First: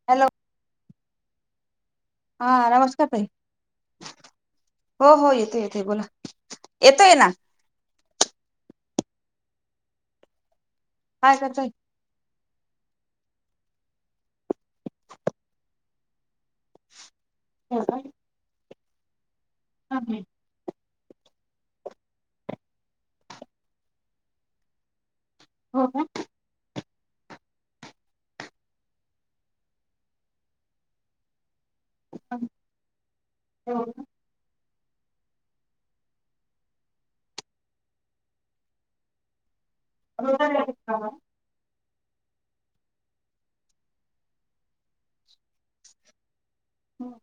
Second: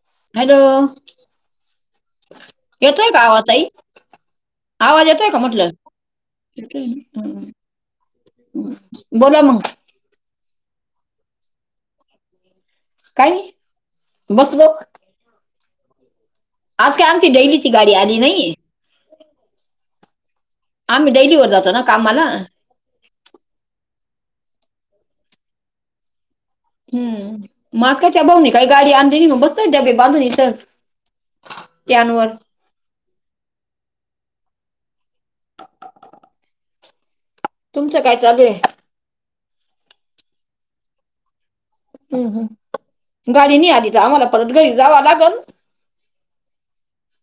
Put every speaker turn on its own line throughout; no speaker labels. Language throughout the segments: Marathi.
हॅलो
हॅलो
हा नमस्कार
येतय
ताई
का वाताई आवाज
हो
येतोय
हो
का म्हटलं
येतोय बोला येतोय ना
बोला म
काय कर
काय बसलो आज काय आमची डेलीची गाडी आली नाही
ह ह
आम्ही डेलीवर जातो ना कामाला
हो
हम् मास्सकच्या भाऊणे काही गाडी आणली मग बसत डबे बांधूनणी तर त्यानवर
हो
तुमचं काय चालू आहे
होज का
हम् हम गाडी नाही आली तर आम्हाला परत घरी जावं लागल
होम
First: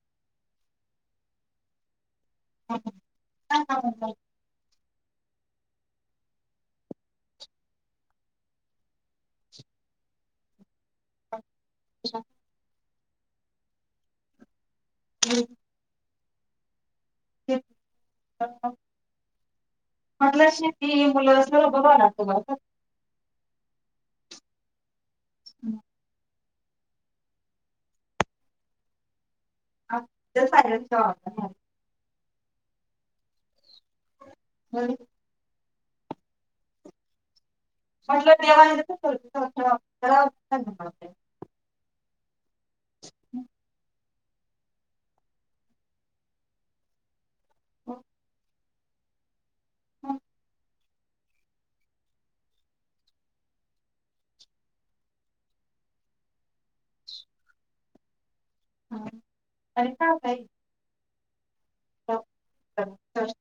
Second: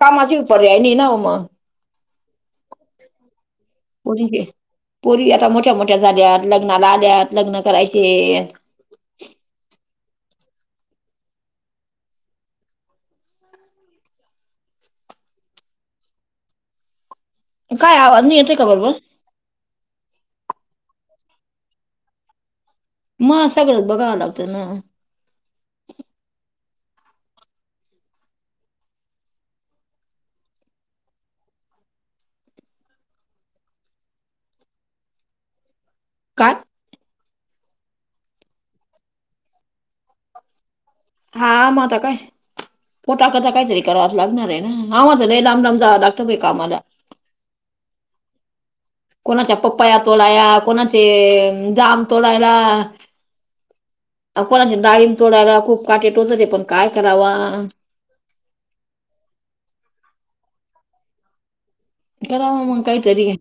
कामाची पर्याय नाही ना मग
ह हा ह
पोरीचे पोरी आता मोठ्या मोठ्या झाल्यात लग्नाला आल्यात लग्न करायचे
अच्छा [inaudible]
काय आवाज नाही येतोय का बरोबर
[inaudible] म्हटलं शेती मुलं अस बघा लागतो
म सगळंच बघावं लागतं ना
हम् ह ते साय ह
काात
म्हटलं तेव येत
हा मता काय पोटाकता काहीतरी कर लागणार आहे नावाझ झालं लांब लाम जा लागत बा काम्हाला
हो
कोणाच्या पप्पाया तोडया कोणाचे जाम तोडयला अ कोणाच्या ाळीम तोडायला खूप काटे टोत ते पण काय करावा
ह अरे का काही
क मग काय कररी आहे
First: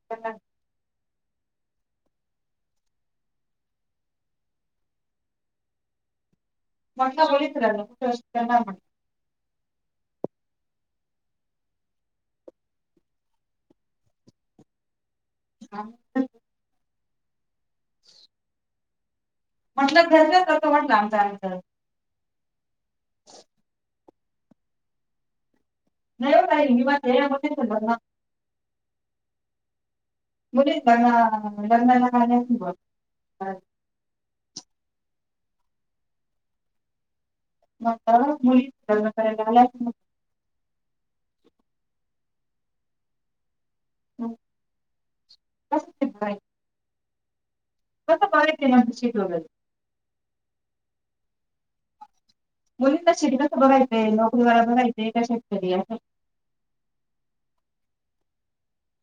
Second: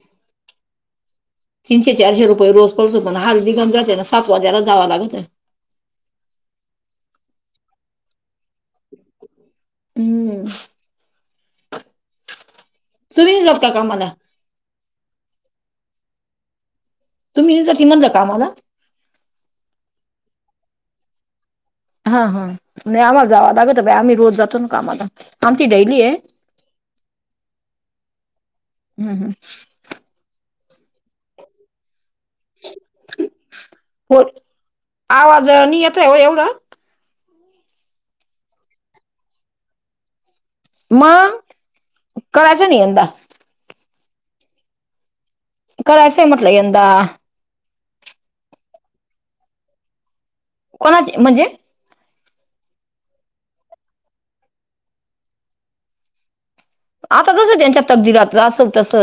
तीशे चारे रुपये रोज पल्लस म्हण हार बिगन ज जााते ना सात वाजारे जावा लागतं
मण उओितरठ
हम्म सुम जात कामाला
हा
तुम्ही नाही ज त म्हणता आम्हाला
म्हटलं लं तसं म्हटलं आमच्यार
हा हा म्ह आम्हा जावा लाागत बाई आमही रोज जातो ना का आम्हाला आमची डडेली आहे
नाही हो ताई मी म्हणते मुलीच लग्न बना जनाला का
हो आवाज नियत आहे हो एवढं
मग मुली करायला आय
म करायच नि यंद
ह
खरं असंय म्हटलं यंदा
स्त पायती न भशील
कोणाची म्हणजे
मुली शेड कसं बघायचंय नोकरी व बघायचय का शेतकरी असं
आता तसं त्यांच्या तबदीलात असं तस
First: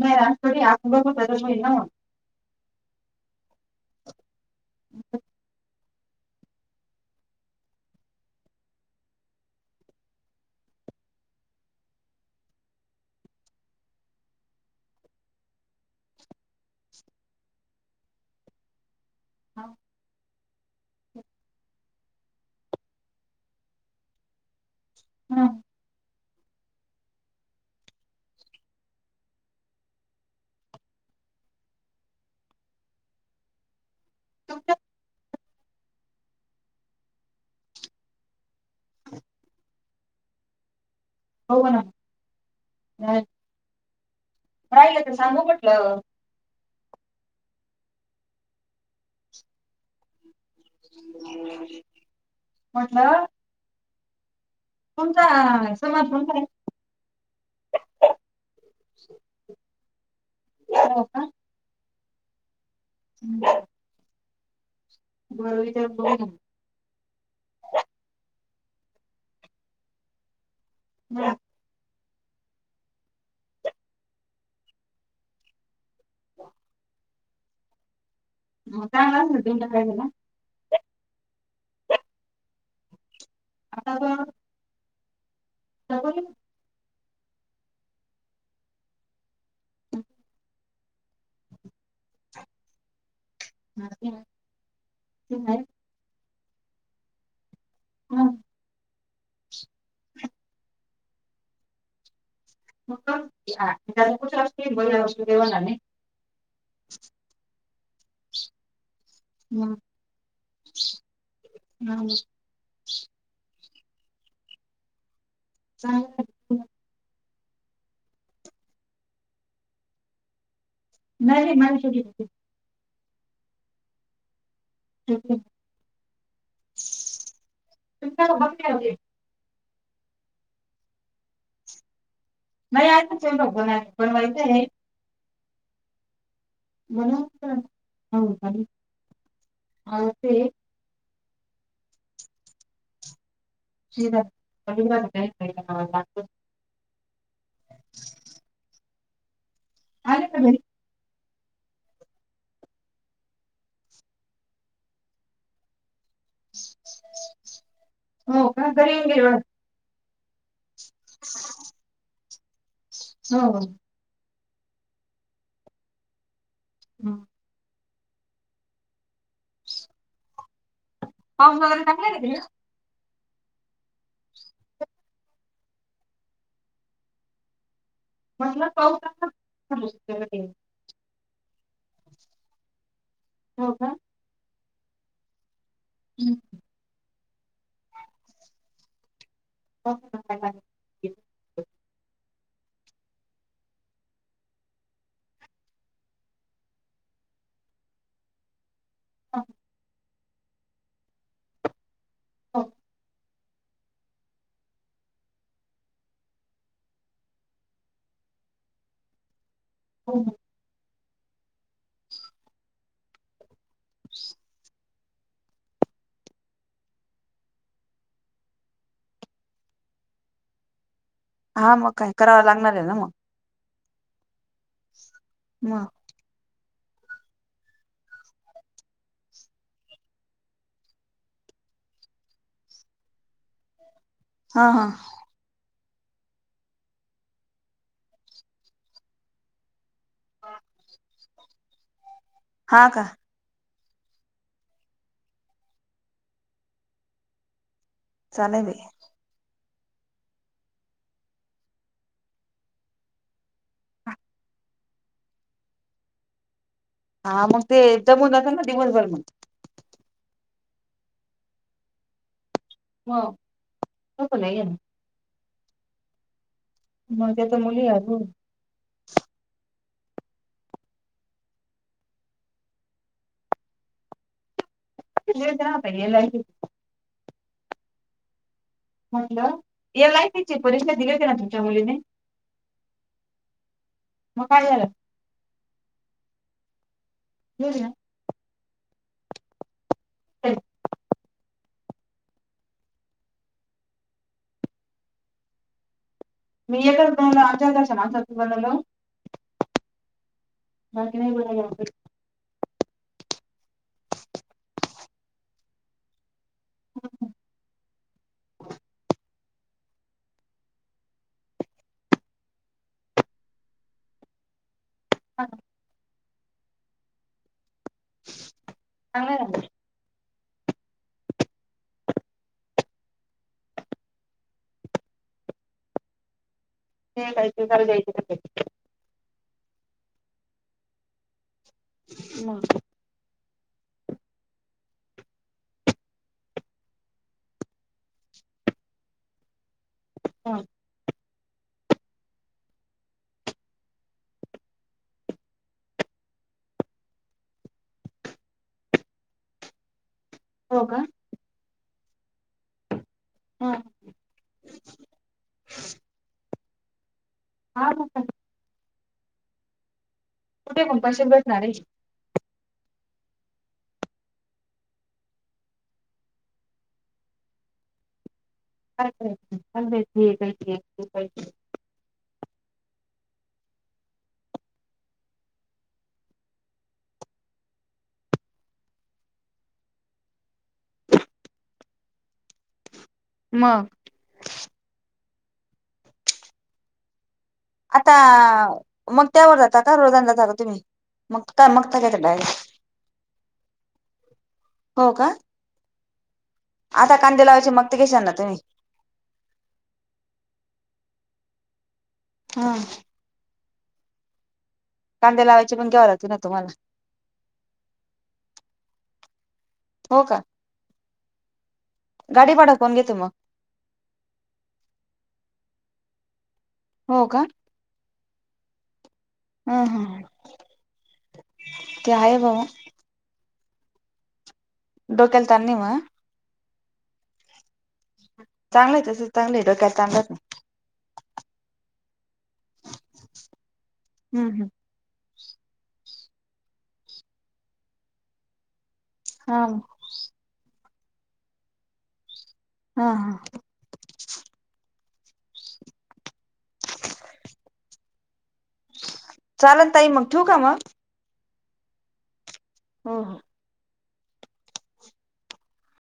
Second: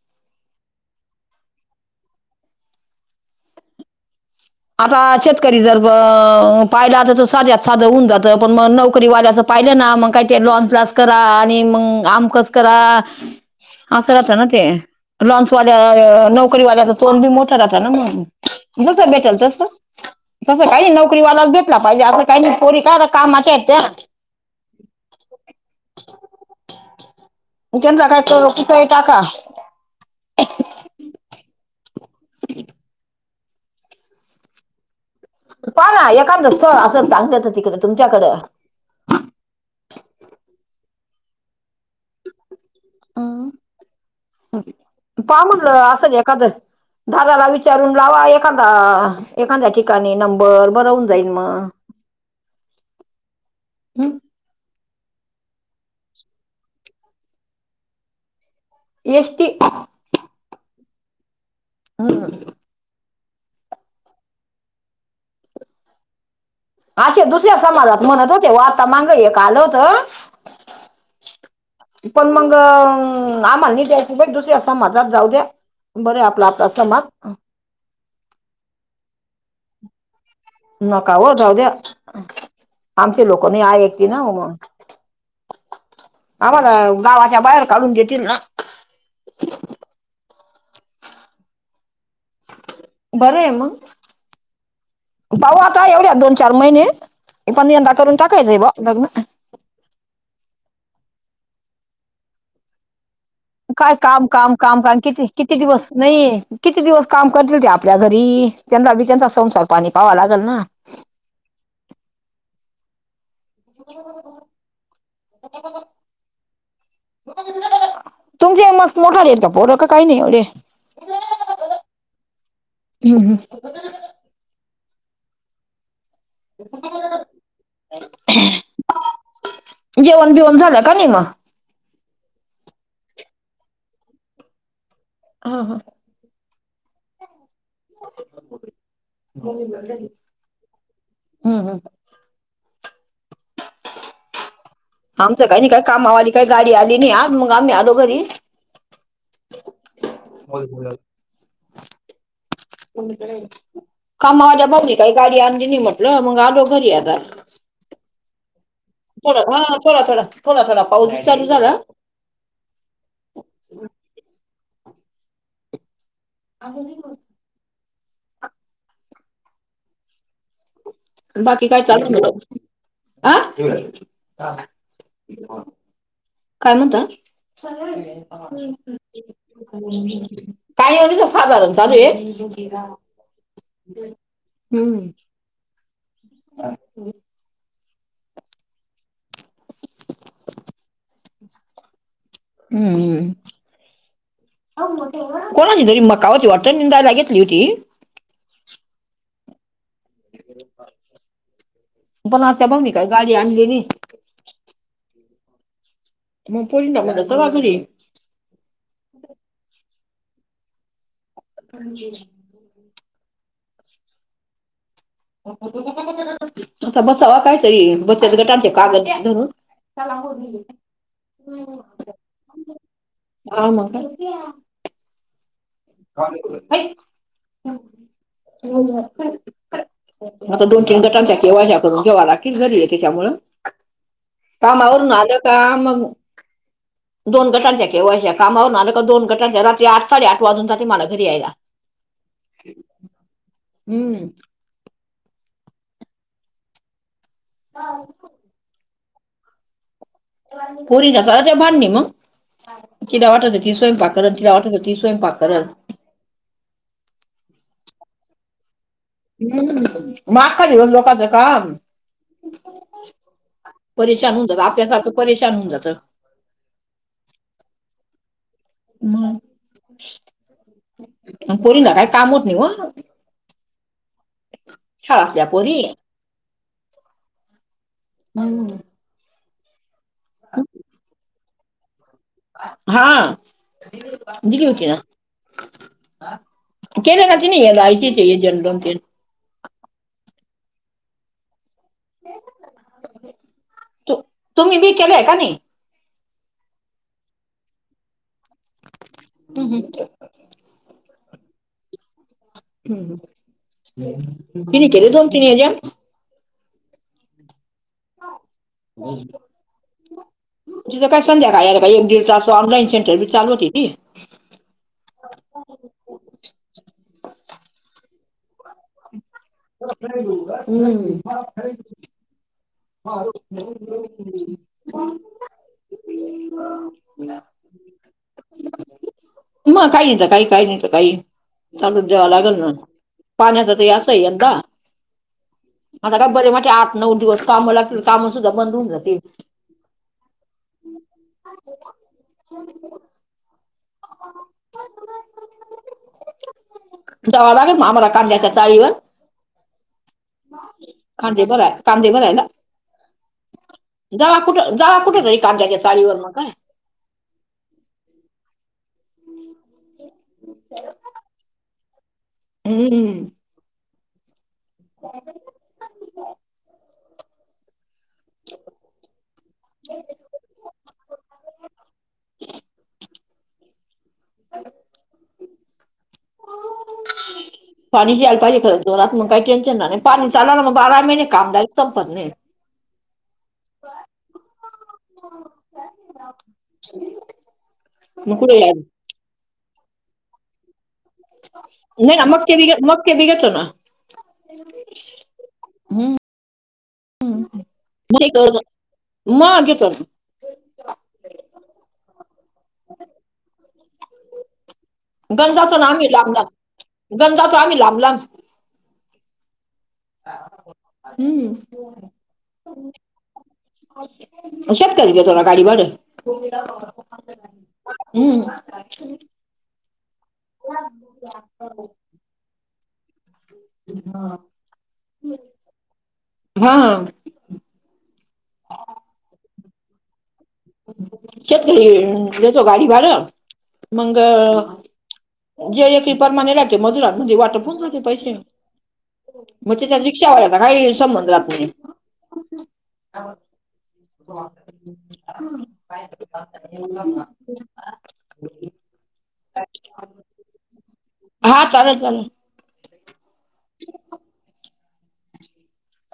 म ोडी आप क ना
आता शेतकरी जर पाहिला तर त साध्यात साधं होऊन जातं पण मग नोकरी वाल्याचं पाहिलं ना मग काही ते लॉन प्लास करा आणि मग आमकस करा हा सरता ना ते लं्च वाल्या्या नोकरी वाल्याचा तोन बी मोठा राहता ना मत बेटल तस तस काही नोकरीवालाच भेटला पाहिजे अ काही पोरी का कामाच्या आहेत त्या
हम
जा काय कुपही टाका
तुमचं
प ना एखा असं चांगलंत तिकडे तुमच्याकडें
हो ना नाही
पा म्हलं
म्हटलं
असं क दादाला विचारून लावा एखादा एखादा्या ठिक नंबर बन जाई म
म्हटलं तुमचा समाज कोणता आहे
एष्टी
हो का
हा
हम् बर तर बोल ना
असे दुसऱ्या समाजात म्हणत होते व आता मग हे का आलं होत
हम्
पण मग आमली द्यायची ब दुसर अस माझात जाऊ द्या बर आपला आपला समाज
चांगला असल तीन टकायला
नका हो जाऊद्या आमचे लोकनी आहे एकती ना मग
सग
आम्हाला गावाच्या बाहेर काढून देतील ना
तर
बरं आहे मग
नाही
पाहू
आहे
आता एवढ्या दोन चार महिने पण यंदा करून टाकायचं ब लग्न
ह मग
काय काम काम
जालपूर
काम
ब
काम किती किती
देवना नाही
दिवस नाही किती दिवस काम करतील ते आपल्या घरी त्यांगी त्यांचा संसार
हम
पाणी पाहावा लागेल ना
हा स्वयंपाक
[inaudible] तुमच्या एक मस्त मोठाले का पोर का काही नाही एवढे
नाही नाही माझ छटी
हम् ह
क
जेवण बिवन झालं का नाही
नाही आताच ल बन बनवायचं आहे
हा हा
म्हण
हम्
ते
हम् आमचं काही नाही काय कामावाली
श
काही गाडी आली नाही आ मग आम्ही आलो घरी
घरी
हो बला कामा्या बघली काही गाडी आणली म्हट ल मग आलो घरी आता
हो पण तरी
थोड हा थोड थोा थोड थोडा पाऊस चालू झा
हम
अ हो
हो पाऊस
बाकी काय
वगैरे चांगला
चाल
आहे का तिकडे
ह काय म्हणत
म्हटलं पाऊतुसक
काही आणच साधारण ल ए हम्म
ह ह ह ह [unintelligible]
हम्मम कोणाची जरी मका होती वर्तन जायला घेतली होती.
हां.
पण
हो
त्या्या पाऊ नि काय गाडी आणनलीली मग पंद म्हण घरी
हो
पण ह्
[unintelligible]
[unintelligible] तुचा बसावा काय तरी बचत गटांचे कागद धरून त्याला
हा मग काय करावं लागणार आहे ना मग
आम का
म
[unintelligible] आता दोन तीन गटांच्या केवाज्या करून जेव्हा राखेील झारीलीय त्याच्यामु
हा हा
कामावरून आ ग दोन गटांच्या केव्हा कामावरणार दोन गटांच्या रात्री आठ साडे आठ वाजून ज मला घरी यायला
हा का
हम्म ह
चाले भ
पुरी घसा ते भांडणी मग तिला वाटतं ती स्वयंपाककरण तिला वाटतं ती स्वयंपाककरण
हा मग ते एकदमन सां का दिवसभर
ह माग खा दिव लोकांचं काम
मग
परेशान
झोप
होऊन
नाही
जात
येणार
आपल्यासारखं परेशान होऊन जात
मझ्या तर मुली आू
मग परी काय काम होत नाही व शाळातल्या
त
पोरी
पय
होम
म्हटलं यालाय त्यािची परीक्षा दिली होती ना तुमच्या मुलीने
हा
मग
जली
काय झालं
होती ना कर खात
दिली ना
नाहीलायचे आहे जनलूनतेल
हं
त तुम्ही बी केलंय का नाही
मी येतो आचारश ना बलो
हम् हम्
हग नाही ब
ह ति केले तोन तिन हजा
हो ह
हम् तुझं काय संध्याका कायर काय एक दिस तास ऑनईन सेंरी चालव होती ती
हां चांगलं
हम्म ह
ते द्यायला की
म काही नाही तर काही काही नाही तर काही चालू द्या लागल
मग
ना पाण्याचा काय असय यंदा, आता काय बरे माझे आठ नऊ दिवस काम लागतील. कामं सुद्धा बंद होऊन जाते.
हा
ह हो [inaudible] जाव लागल ना आम्हाला कांद्याचा चाळीवर
हो का
कांदे भराय कांदे भरायला.
हा
जाव कुठं, जाव कुठे र काद्याच्या चाळीवर काय
हा कुठे [unintelligible]
हम हो
अ अ [unintelligible]
अ [unintelligible] हो [unintelligible] पाणी यायला काय. खरं जोरात मग काही टेन्शन नाही. पाणी चाला ना मग बारा महिने काम जायच संपत नाही. [inaudible]
हा
[unintelligible]
आता
मग कुठे यायला
मग, त्यावर जाता का? रोज आणायला जाता तुम्ही, मग काय मगता
नाही
घ्यायचं
ना मग
डायरेक्ट
ते मग तेम घेतल ना
हो का
हम,
आता
हम
कांदे लावायचे मग ते घेशाल
नाही
ना तुम्ही
कळणा. बघा की तर,
हा कांदे लावायचे
गंजातून
पण
आम्ही
घ्यावं लागते
लांब
ना तुम्हाला
लांब गंजाचो आम्ही लांबलाब
हो का,
हम्म.
गाडी भाडं कोण घेत मग
शेतकरी घेतो ना गाडी भाडं
हो का
हम्म
हा हा ते आहे. म्हणा,
हा
डोक्याला ताण नाही न्हव.
हा
चांगलं आहे. तसं चांगलं आहे. डोक्याला तान नाही.
शेतकरी देतो. गाडी भाड मंग
हम्म हम्म
जे एक एकेक प्रमाने राहते. मजुरात म्हणजे वाटप होऊन जाते पैसे मग
हा
वरचे ठेवलं की काही संबंध जात नाही.
हा हा
हो ह [unintelligible]
चालेल. ताई मग ठेवू का मग.
हा चालेल चालेल.
हो हो
ह [unintelligible]